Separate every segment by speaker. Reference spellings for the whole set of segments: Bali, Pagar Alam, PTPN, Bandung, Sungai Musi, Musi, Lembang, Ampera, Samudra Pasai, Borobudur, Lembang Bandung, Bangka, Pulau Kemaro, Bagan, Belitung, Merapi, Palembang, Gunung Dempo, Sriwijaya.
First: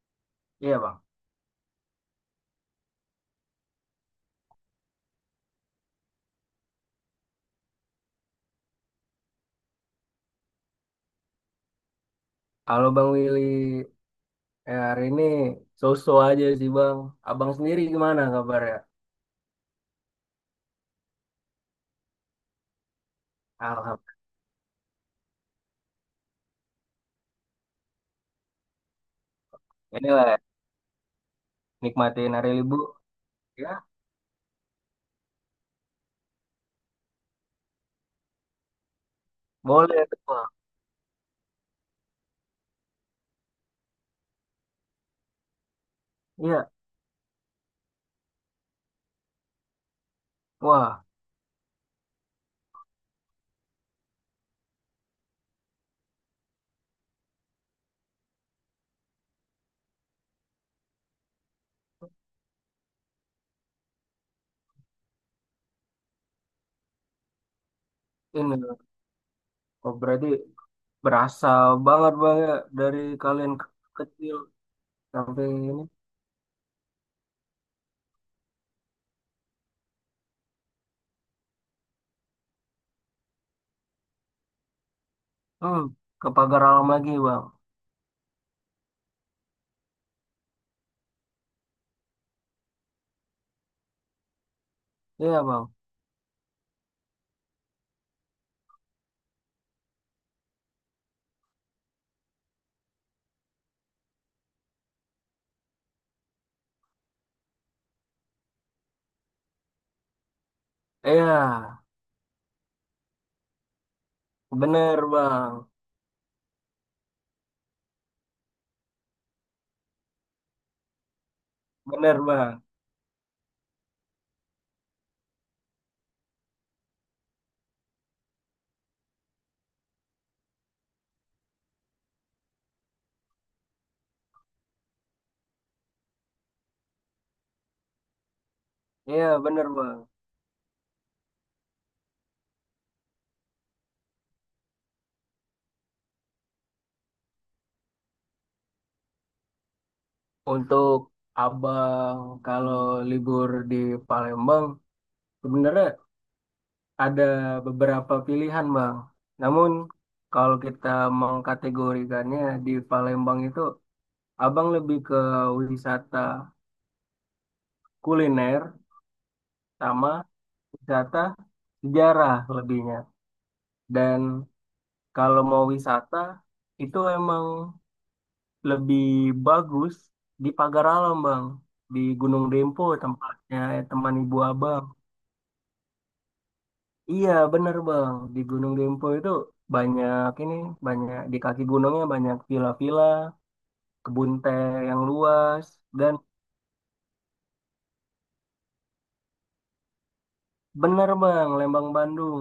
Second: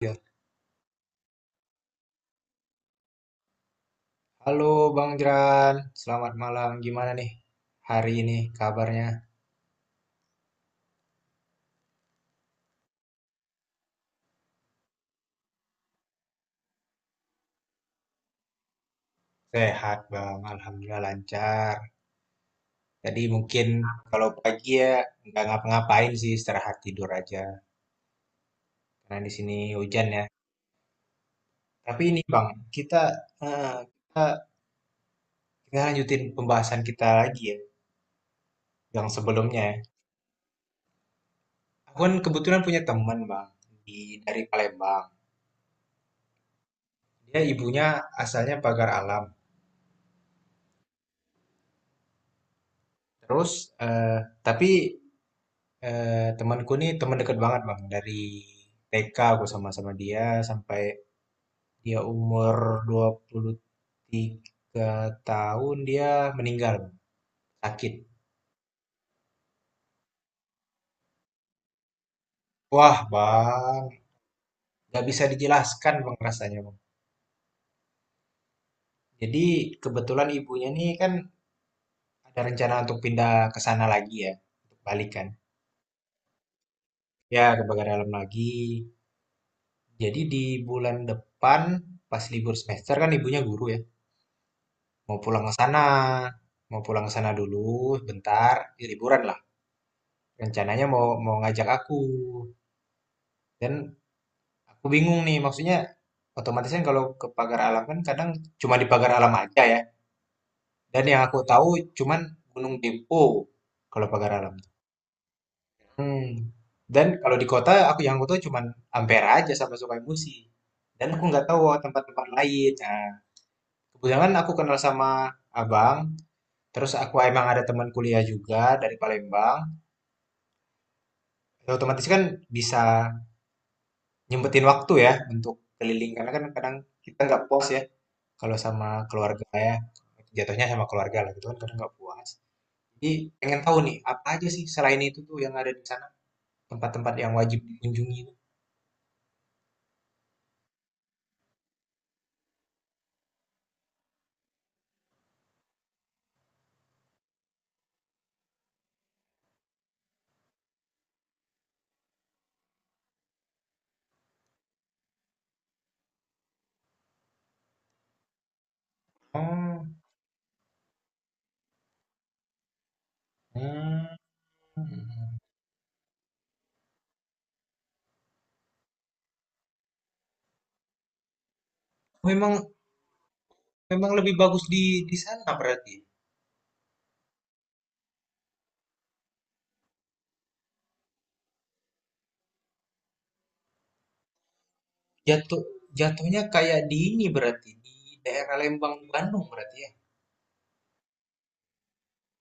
Speaker 1: Ya.
Speaker 2: Iya bang,
Speaker 1: Halo Bang Jeran, selamat malam. Gimana nih hari ini kabarnya?
Speaker 2: kalau Bang Willy hari ini so-so aja sih bang. Abang sendiri gimana kabarnya?
Speaker 1: Sehat Bang, Alhamdulillah lancar. Tadi mungkin
Speaker 2: Alhamdulillah.
Speaker 1: kalau pagi ya nggak ngapa-ngapain sih, istirahat tidur aja. Karena di sini hujan ya.
Speaker 2: Inilah ya,
Speaker 1: Tapi ini
Speaker 2: nikmatin
Speaker 1: Bang,
Speaker 2: hari libur.
Speaker 1: kita,
Speaker 2: Ya,
Speaker 1: eh, kita, kita lanjutin pembahasan kita lagi ya, yang sebelumnya. Ya.
Speaker 2: boleh tuh bang.
Speaker 1: Aku kan kebetulan punya teman Bang, dari Palembang.
Speaker 2: Iya,
Speaker 1: Dia ibunya asalnya Pagar Alam.
Speaker 2: wah
Speaker 1: Terus, eh, tapi Eh, Temanku nih teman dekat banget bang dari TK aku sama-sama dia sampai dia umur 23 tahun dia meninggal Bang. Sakit.
Speaker 2: ini oh, berarti berasa banget bang ya
Speaker 1: Wah
Speaker 2: dari kalian
Speaker 1: bang,
Speaker 2: kecil
Speaker 1: nggak bisa
Speaker 2: sampai ini.
Speaker 1: dijelaskan bang rasanya bang. Jadi kebetulan ibunya nih kan ada rencana untuk pindah ke sana lagi ya, untuk balik kan.
Speaker 2: Hmm, ke pagar alam lagi
Speaker 1: Ya
Speaker 2: bang.
Speaker 1: ke Bagan dalam lagi. Jadi di bulan depan pas libur semester kan ibunya guru ya. Mau pulang
Speaker 2: Iya
Speaker 1: ke
Speaker 2: bang.
Speaker 1: sana, mau pulang ke sana dulu bentar, ya liburan lah. Rencananya mau mau ngajak aku. Dan aku bingung nih, maksudnya otomatis kan kalau ke Pagar Alam kan kadang cuma di Pagar Alam aja ya. Dan yang
Speaker 2: Iya,
Speaker 1: aku tahu cuman Gunung Dempo kalau Pagar Alam.
Speaker 2: bener bang.
Speaker 1: Hmm. Dan kalau di kota aku yang aku tahu cuman Ampera aja sama Musi. Dan aku nggak tahu
Speaker 2: Bener
Speaker 1: tempat-tempat
Speaker 2: bang.
Speaker 1: lain. Nah, kebetulan aku kenal sama abang, terus aku emang ada teman kuliah juga dari Palembang. Ya, otomatis kan bisa nyempetin waktu ya untuk keliling karena kan kadang kita nggak puas ya kalau sama
Speaker 2: Iya
Speaker 1: keluarga
Speaker 2: bener
Speaker 1: ya,
Speaker 2: bang.
Speaker 1: jatuhnya sama keluarga lah gitu kan kadang nggak puas, jadi pengen tahu nih apa aja sih selain itu tuh yang ada di sana, tempat-tempat yang wajib dikunjungi.
Speaker 2: Untuk Abang kalau libur di Palembang sebenarnya ada beberapa pilihan, Bang. Namun kalau kita mengkategorikannya di Palembang itu, Abang lebih ke wisata kuliner
Speaker 1: Oh.
Speaker 2: sama wisata sejarah lebihnya.
Speaker 1: Hmm.
Speaker 2: Dan kalau mau wisata itu emang lebih bagus di Pagar Alam, Bang. Di Gunung
Speaker 1: Memang
Speaker 2: Dempo tempatnya
Speaker 1: memang
Speaker 2: teman
Speaker 1: lebih
Speaker 2: ibu
Speaker 1: bagus di
Speaker 2: Abang.
Speaker 1: sana berarti.
Speaker 2: Iya, bener Bang. Di Gunung Dempo itu banyak banyak di kaki gunungnya banyak villa-villa, kebun teh yang
Speaker 1: jatuh
Speaker 2: luas dan
Speaker 1: jatuhnya kayak di ini berarti di daerah Lembang Bandung berarti ya.
Speaker 2: bener Bang, Lembang Bandung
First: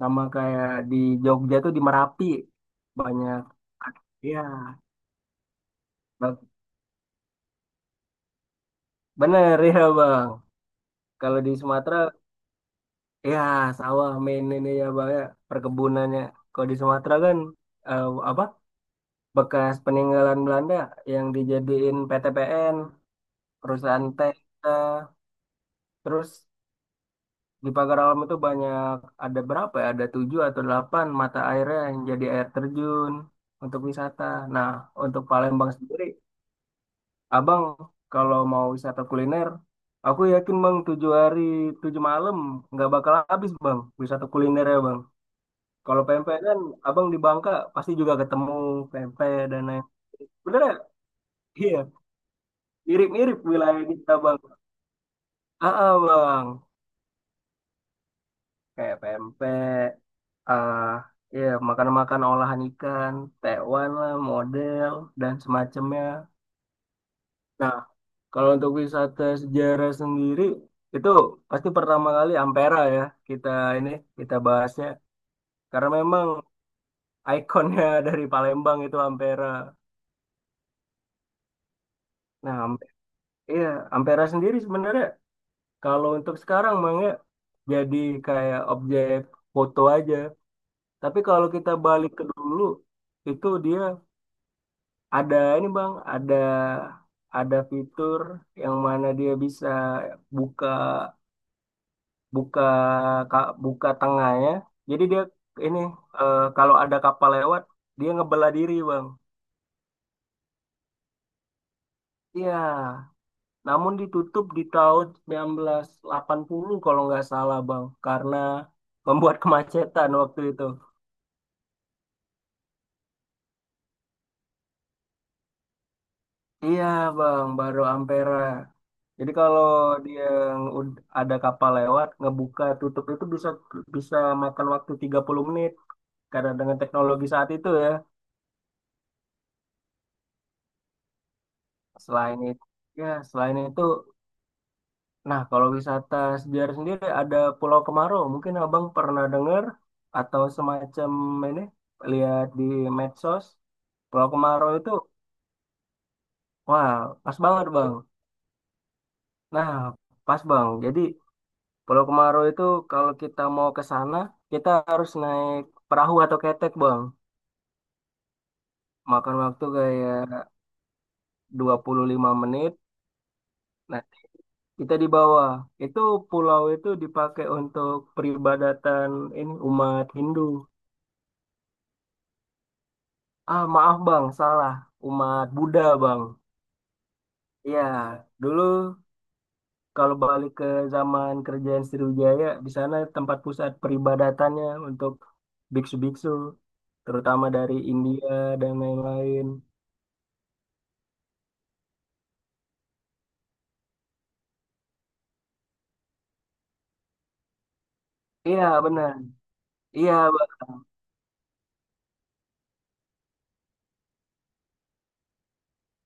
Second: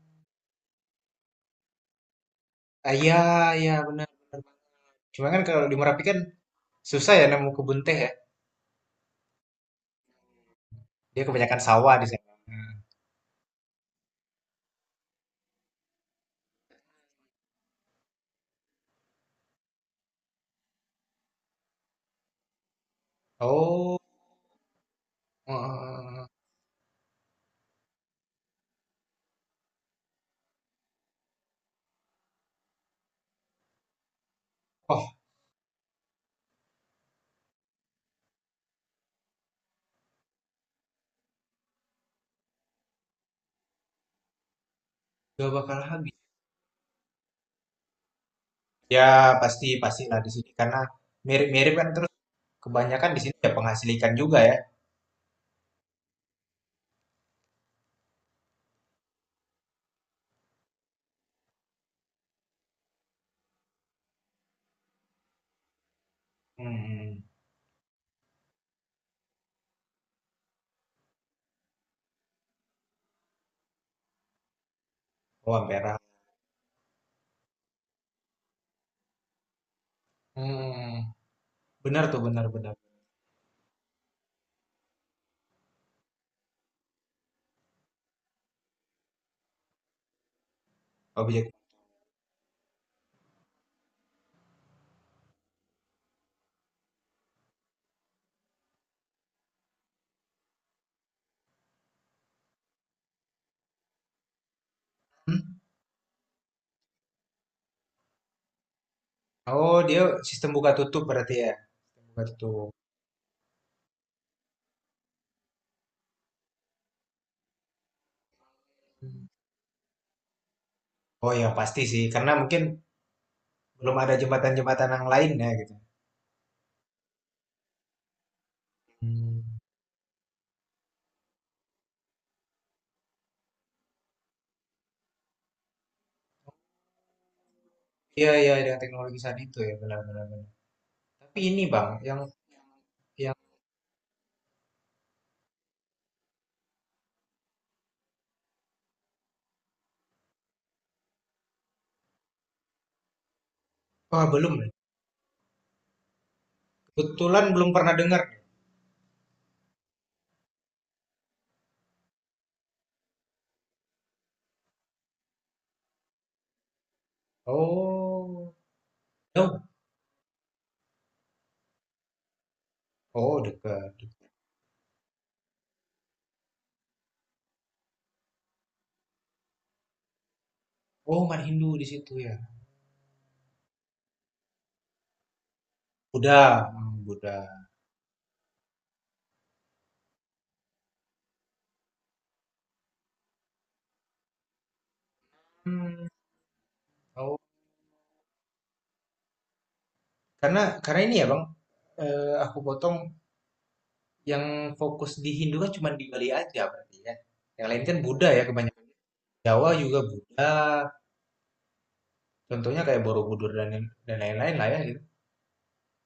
Speaker 2: sama kayak di Jogja tuh di Merapi
Speaker 1: Ah, ya,
Speaker 2: banyak.
Speaker 1: ya benar benar.
Speaker 2: Iya,
Speaker 1: Cuma kan kalau di Merapi kan,
Speaker 2: ba-
Speaker 1: susah ya nemu kebun teh ya?
Speaker 2: bener ya Bang.
Speaker 1: Dia
Speaker 2: Kalau di
Speaker 1: kebanyakan sawah
Speaker 2: Sumatera
Speaker 1: di sana.
Speaker 2: ya sawah main ini ya Bang ya, perkebunannya. Kalau di Sumatera kan eh, apa? Bekas peninggalan Belanda yang dijadiin PTPN,
Speaker 1: Oh,
Speaker 2: perusahaan teh kita.
Speaker 1: eh,
Speaker 2: Terus di pagar alam itu banyak, ada berapa ya? Ada tujuh atau delapan mata airnya yang jadi air terjun untuk wisata. Nah,
Speaker 1: oh,
Speaker 2: untuk Palembang sendiri, Abang kalau mau wisata kuliner, aku yakin Bang tujuh hari tujuh malam nggak bakal habis Bang wisata kuliner ya Bang.
Speaker 1: gak bakal
Speaker 2: Kalau
Speaker 1: habis.
Speaker 2: pempek kan Abang di Bangka pasti juga ketemu
Speaker 1: Ya
Speaker 2: pempek dan
Speaker 1: pasti
Speaker 2: lain.
Speaker 1: pastilah di sini
Speaker 2: Bener ya?
Speaker 1: karena mirip-mirip
Speaker 2: Iya,
Speaker 1: kan, terus kebanyakan di sini
Speaker 2: mirip-mirip
Speaker 1: ya
Speaker 2: wilayah
Speaker 1: penghasil ikan
Speaker 2: kita
Speaker 1: juga
Speaker 2: Bang.
Speaker 1: ya.
Speaker 2: Ah, ah, Bang, kayak pempek. Ah, ya, makan-makan olahan ikan, tewan lah, model dan semacamnya.
Speaker 1: Hmm,
Speaker 2: Nah, kalau untuk wisata sejarah sendiri itu pasti pertama kali Ampera ya, kita ini kita bahasnya
Speaker 1: oh
Speaker 2: karena
Speaker 1: merah.
Speaker 2: memang ikonnya dari Palembang itu Ampera.
Speaker 1: Hmm, benar tuh benar
Speaker 2: Nah,
Speaker 1: benar.
Speaker 2: Iya, Ampera sendiri sebenarnya kalau untuk sekarang Mang ya jadi kayak objek foto aja. Tapi kalau
Speaker 1: Objek.
Speaker 2: kita balik ke dulu, itu dia. Ada ada fitur yang mana dia bisa buka buka ka- buka tengahnya. Jadi dia
Speaker 1: Hmm.
Speaker 2: ini kalau ada kapal lewat, dia ngebelah diri Bang.
Speaker 1: Oh dia sistem buka tutup berarti ya, buka
Speaker 2: Iya,
Speaker 1: tutup.
Speaker 2: namun ditutup di tahun 1980 kalau nggak salah Bang, karena
Speaker 1: Hmm.
Speaker 2: membuat kemacetan waktu itu.
Speaker 1: Oh ya pasti sih karena mungkin belum ada jembatan-jembatan yang lain ya gitu.
Speaker 2: Iya Bang, baru Ampera. Jadi
Speaker 1: Hmm.
Speaker 2: kalau dia ada kapal lewat, ngebuka tutup itu bisa bisa makan waktu 30 menit karena dengan teknologi saat itu ya.
Speaker 1: Iya iya dengan teknologi saat itu ya benar benar benar. Tapi ini bang yang
Speaker 2: Selain itu, ya
Speaker 1: yang
Speaker 2: selain itu, nah kalau wisata sejarah sendiri ada Pulau Kemarau, mungkin Abang pernah dengar atau semacam ini lihat di medsos.
Speaker 1: wah,
Speaker 2: Pulau
Speaker 1: belum
Speaker 2: Kemarau
Speaker 1: ya?
Speaker 2: itu, wah, pas
Speaker 1: Kebetulan
Speaker 2: banget
Speaker 1: belum
Speaker 2: Bang.
Speaker 1: pernah dengar.
Speaker 2: Nah, pas Bang. Jadi Pulau Kemaro itu kalau kita mau ke sana, kita harus naik perahu atau ketek, Bang.
Speaker 1: Oh,
Speaker 2: Makan waktu
Speaker 1: jauh.
Speaker 2: kayak 25 menit.
Speaker 1: Oh, dekat.
Speaker 2: Nah, kita di bawah. Itu pulau itu dipakai untuk peribadatan umat Hindu.
Speaker 1: Oh, Mat Hindu di situ ya.
Speaker 2: Ah, maaf, Bang, salah. Umat Buddha, Bang.
Speaker 1: Buddha, hmm, Buddha.
Speaker 2: Iya, dulu kalau balik ke zaman kerajaan Sriwijaya, di sana tempat pusat peribadatannya untuk
Speaker 1: Hmm.
Speaker 2: biksu-biksu,
Speaker 1: Oh,
Speaker 2: terutama dari India dan lain-lain.
Speaker 1: karena ini ya Bang, aku potong yang fokus di Hindu kan cuma di Bali aja berarti ya. Yang lain kan Buddha ya
Speaker 2: Iya
Speaker 1: kebanyakan.
Speaker 2: benar.
Speaker 1: Jawa juga
Speaker 2: Iya
Speaker 1: Buddha.
Speaker 2: Bang.
Speaker 1: Contohnya kayak Borobudur dan lain-lain lah ya gitu.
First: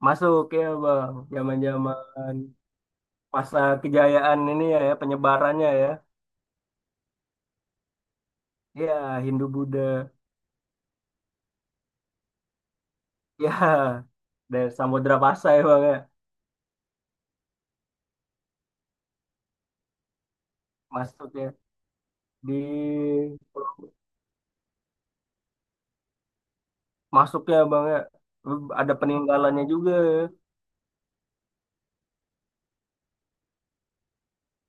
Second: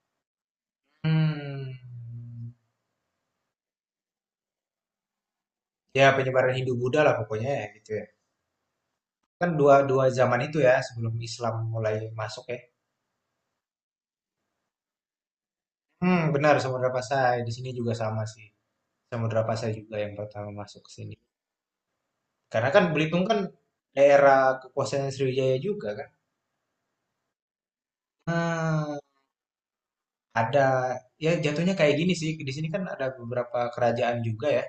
Speaker 2: Masuk ya bang.
Speaker 1: Hmm.
Speaker 2: Zaman-zaman masa kejayaan ini ya, ya penyebarannya ya.
Speaker 1: Ya penyebaran Hindu Buddha lah pokoknya ya gitu ya.
Speaker 2: Iya Hindu
Speaker 1: Kan dua
Speaker 2: Buddha.
Speaker 1: dua zaman itu ya sebelum Islam mulai masuk ya.
Speaker 2: Iya dari Samudra Pasai bang ya.
Speaker 1: Hmm, benar Samudra Pasai. Di sini juga sama sih. Samudra Pasai juga yang pertama masuk ke sini.
Speaker 2: Masuk ya
Speaker 1: Karena kan
Speaker 2: di
Speaker 1: Belitung kan daerah kekuasaan Sriwijaya juga kan.
Speaker 2: masuknya bang ya. Ada
Speaker 1: Hmm,
Speaker 2: peninggalannya juga, ya.
Speaker 1: ada, ya jatuhnya kayak gini sih. Di sini kan ada beberapa kerajaan juga ya.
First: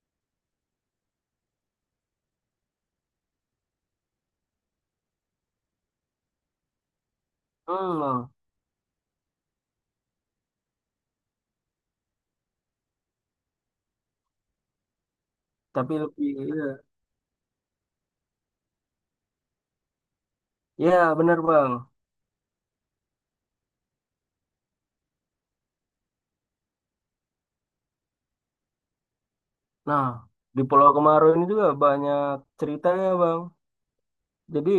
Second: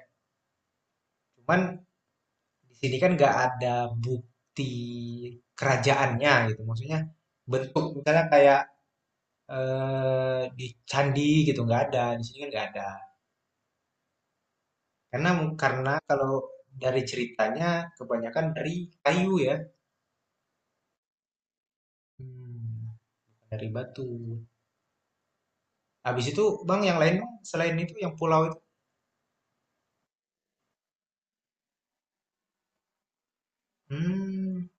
Speaker 1: Cuman di sini kan nggak ada bukti kerajaannya gitu. Maksudnya bentuk
Speaker 2: Hmm,
Speaker 1: misalnya
Speaker 2: Bang.
Speaker 1: kayak di candi gitu nggak ada. Di sini kan nggak ada. Karena
Speaker 2: Tapi lebih
Speaker 1: kalau
Speaker 2: iya.
Speaker 1: dari ceritanya kebanyakan dari kayu ya.
Speaker 2: Iya benar bang.
Speaker 1: Mmm, dari Batu. Habis itu, Bang, yang lain, Bang, selain itu yang pulau itu?
Speaker 2: Nah di Pulau Kemaru ini juga banyak ceritanya bang.
Speaker 1: Mmm,
Speaker 2: Jadi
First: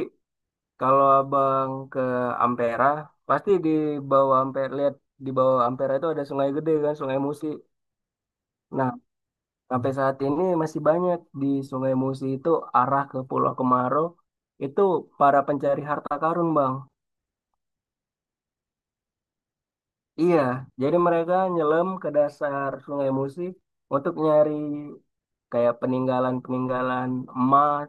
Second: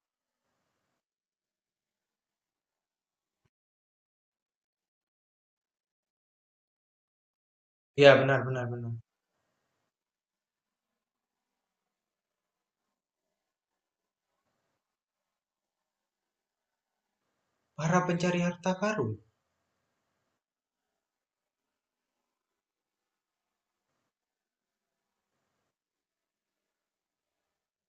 Speaker 2: kalau abang ke Ampera, pasti di bawah Ampera lihat, di bawah Ampera itu ada sungai gede kan, Sungai Musi.
Speaker 1: iya benar benar
Speaker 2: Nah,
Speaker 1: benar.
Speaker 2: sampai saat ini masih banyak di Sungai Musi itu arah ke Pulau Kemaro itu para pencari harta karun, Bang.
Speaker 1: Para pencari harta karun?
Speaker 2: Iya, jadi mereka nyelam ke dasar Sungai Musi untuk nyari kayak peninggalan-peninggalan emas,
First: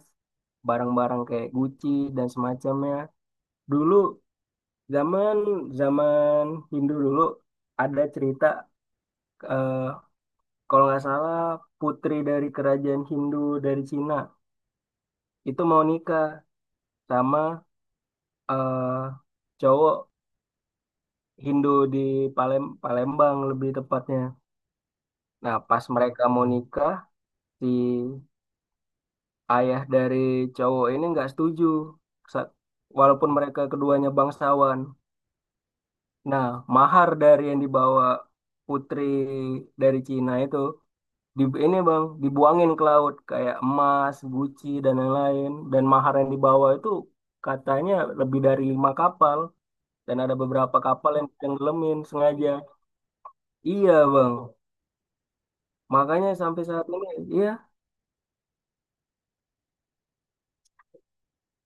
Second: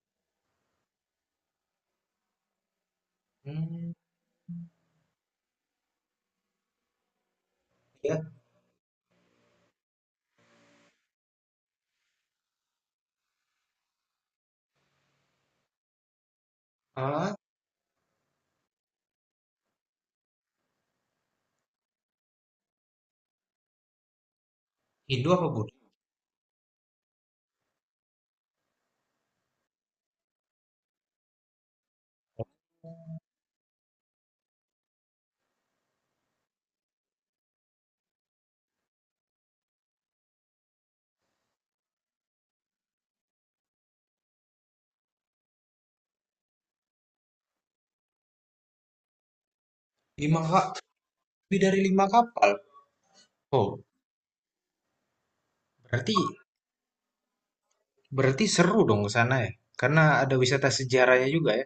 Speaker 2: barang-barang kayak Gucci dan semacamnya.
Speaker 1: Hmm.
Speaker 2: Dulu zaman zaman Hindu dulu ada
Speaker 1: Ya.
Speaker 2: cerita eh, kalau nggak salah putri dari kerajaan Hindu dari Cina itu mau nikah
Speaker 1: Ah.
Speaker 2: sama eh, cowok Hindu di Palembang lebih tepatnya.
Speaker 1: Hindu apa
Speaker 2: Nah,
Speaker 1: Buddha?
Speaker 2: pas mereka mau nikah, si ayah dari cowok ini nggak setuju. Sa- Walaupun mereka keduanya bangsawan, nah, mahar dari yang dibawa putri dari Cina itu di ini Bang, dibuangin ke laut kayak emas, guci dan lain-lain dan mahar yang dibawa itu katanya lebih dari 5 kapal dan ada
Speaker 1: 5 ka
Speaker 2: beberapa kapal yang
Speaker 1: lebih dari
Speaker 2: tenggelamin
Speaker 1: lima kapal?
Speaker 2: sengaja.
Speaker 1: Oh,
Speaker 2: Iya, Bang.
Speaker 1: berarti,
Speaker 2: Makanya sampai saat ini iya,
Speaker 1: berarti seru dong ke sana ya? Karena ada wisata sejarahnya juga ya?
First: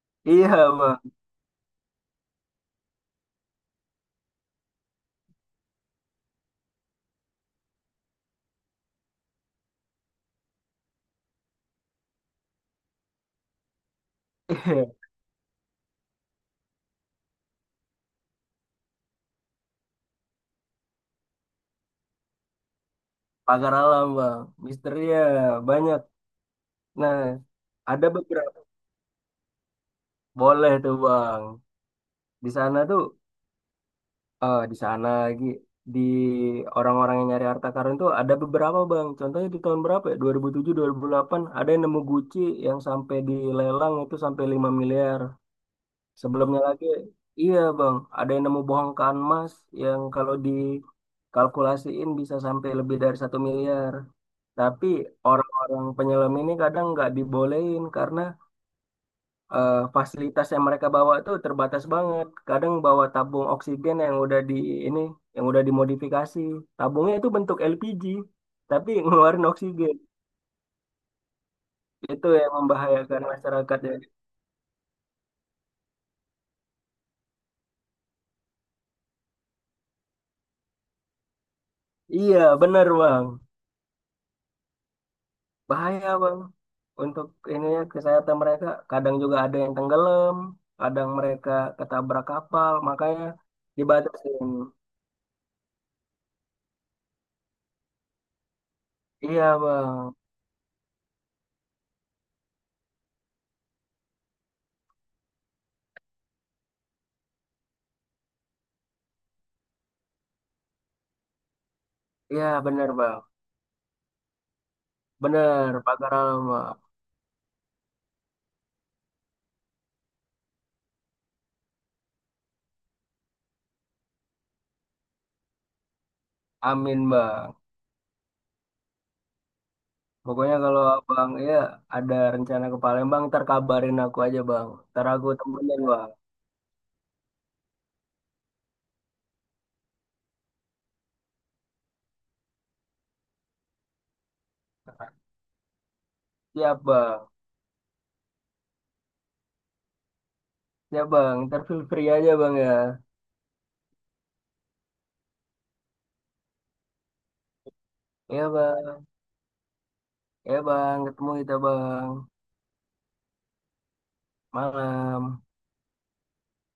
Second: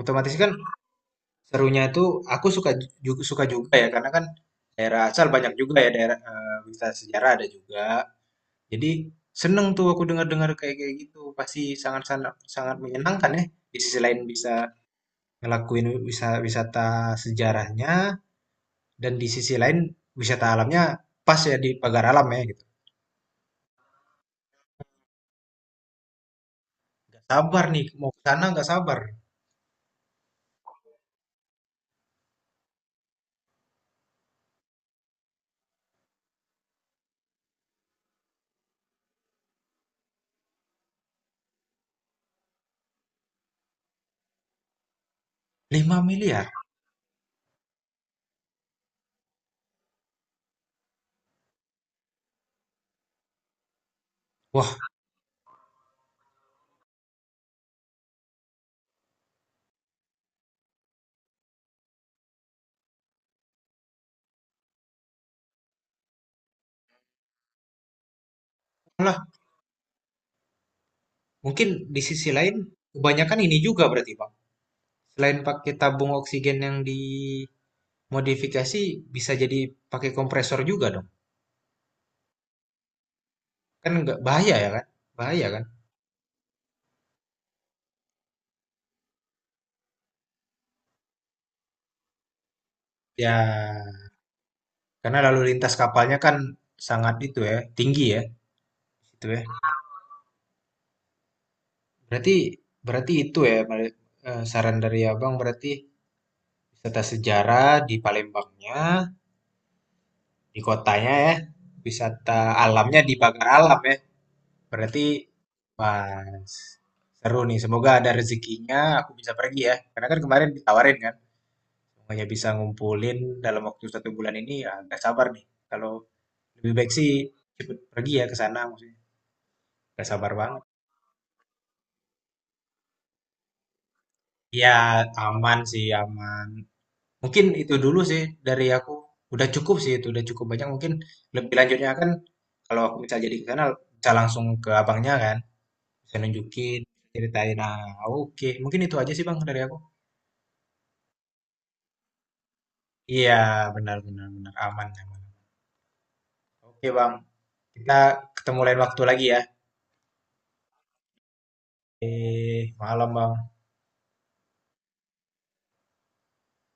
Speaker 1: Otomatis
Speaker 2: iya,
Speaker 1: kan
Speaker 2: Bang.
Speaker 1: serunya itu aku suka suka juga ya, karena kan daerah asal banyak juga ya daerah, wisata sejarah ada juga. Jadi seneng tuh aku dengar-dengar kayak kayak gitu. Pasti sangat-sangat sangat menyenangkan ya. Di sisi lain bisa ngelakuin wisata sejarahnya, dan di sisi lain wisata alamnya pas ya di Pagar Alam ya gitu.
Speaker 2: Pagar alam, Bang. Misteri ya banyak.
Speaker 1: Gak
Speaker 2: Nah,
Speaker 1: sabar nih
Speaker 2: ada
Speaker 1: mau ke sana
Speaker 2: beberapa
Speaker 1: gak sabar.
Speaker 2: boleh tuh, Bang. Di sana tuh eh di sana lagi di orang-orang yang nyari harta karun tuh ada beberapa bang. Contohnya di tahun berapa ya? 2007, 2008 ada yang nemu Gucci yang sampai dilelang itu sampai 5 miliar.
Speaker 1: 5 miliar.
Speaker 2: Sebelumnya lagi iya bang, ada yang nemu bongkahan emas yang kalau dikalkulasiin bisa sampai lebih dari 1 miliar. Tapi
Speaker 1: Wah,
Speaker 2: orang-orang penyelam ini kadang nggak dibolehin karena fasilitas yang mereka bawa tuh terbatas banget. Kadang bawa tabung oksigen yang udah di ini, yang udah dimodifikasi. Tabungnya itu bentuk LPG, tapi
Speaker 1: lah
Speaker 2: ngeluarin oksigen.
Speaker 1: mungkin di sisi
Speaker 2: Itu yang
Speaker 1: lain
Speaker 2: membahayakan
Speaker 1: kebanyakan ini
Speaker 2: masyarakat
Speaker 1: juga
Speaker 2: ya.
Speaker 1: berarti Bang. Selain pakai tabung oksigen yang dimodifikasi bisa jadi pakai kompresor juga dong.
Speaker 2: Iya, bener bang.
Speaker 1: Kan nggak bahaya ya kan? Bahaya kan?
Speaker 2: Bahaya bang. Untuk ini ya, kesehatan mereka. Kadang juga ada yang tenggelam, kadang mereka ketabrak kapal. Makanya
Speaker 1: Ya,
Speaker 2: dibatasin.
Speaker 1: karena lalu lintas kapalnya kan sangat itu ya, tinggi ya, itu ya.
Speaker 2: Iya bang.
Speaker 1: Berarti, berarti itu ya, saran dari Abang berarti wisata sejarah di Palembangnya, di kotanya ya, wisata
Speaker 2: Iya bener
Speaker 1: alamnya di
Speaker 2: bang.
Speaker 1: Pagar Alam ya. Berarti
Speaker 2: Bener, Pak Karal,
Speaker 1: pas
Speaker 2: Bang.
Speaker 1: seru nih. Semoga ada rezekinya aku bisa pergi ya. Karena kan kemarin ditawarin kan, hanya bisa ngumpulin dalam waktu 1 bulan ini, ya nggak sabar nih. Kalau lebih baik
Speaker 2: Amin
Speaker 1: sih
Speaker 2: bang.
Speaker 1: cepet pergi ya ke sana maksudnya. Gak sabar
Speaker 2: Pokoknya
Speaker 1: banget.
Speaker 2: kalau abang ya ada rencana ke Palembang, ntar kabarin aku aja
Speaker 1: Iya,
Speaker 2: Bang. Ntar aku
Speaker 1: aman
Speaker 2: temenin
Speaker 1: sih,
Speaker 2: Bang.
Speaker 1: aman. Mungkin itu dulu sih dari aku. Udah cukup sih itu, udah cukup banyak. Mungkin lebih lanjutnya kan kalau aku misal jadi ke sana bisa langsung ke abangnya kan, bisa nunjukin,
Speaker 2: Siap Bang,
Speaker 1: ceritain. Nah, oke. Mungkin itu aja sih Bang dari aku.
Speaker 2: siap Bang. Ntar feel free aja Bang ya.
Speaker 1: Iya, benar benar benar aman aman. Oke, Bang. Kita
Speaker 2: Iya
Speaker 1: ketemu lain
Speaker 2: Bang,
Speaker 1: waktu lagi ya.
Speaker 2: iya Bang. Ketemu kita Bang.
Speaker 1: Eh, malam, Bang.
Speaker 2: Malam.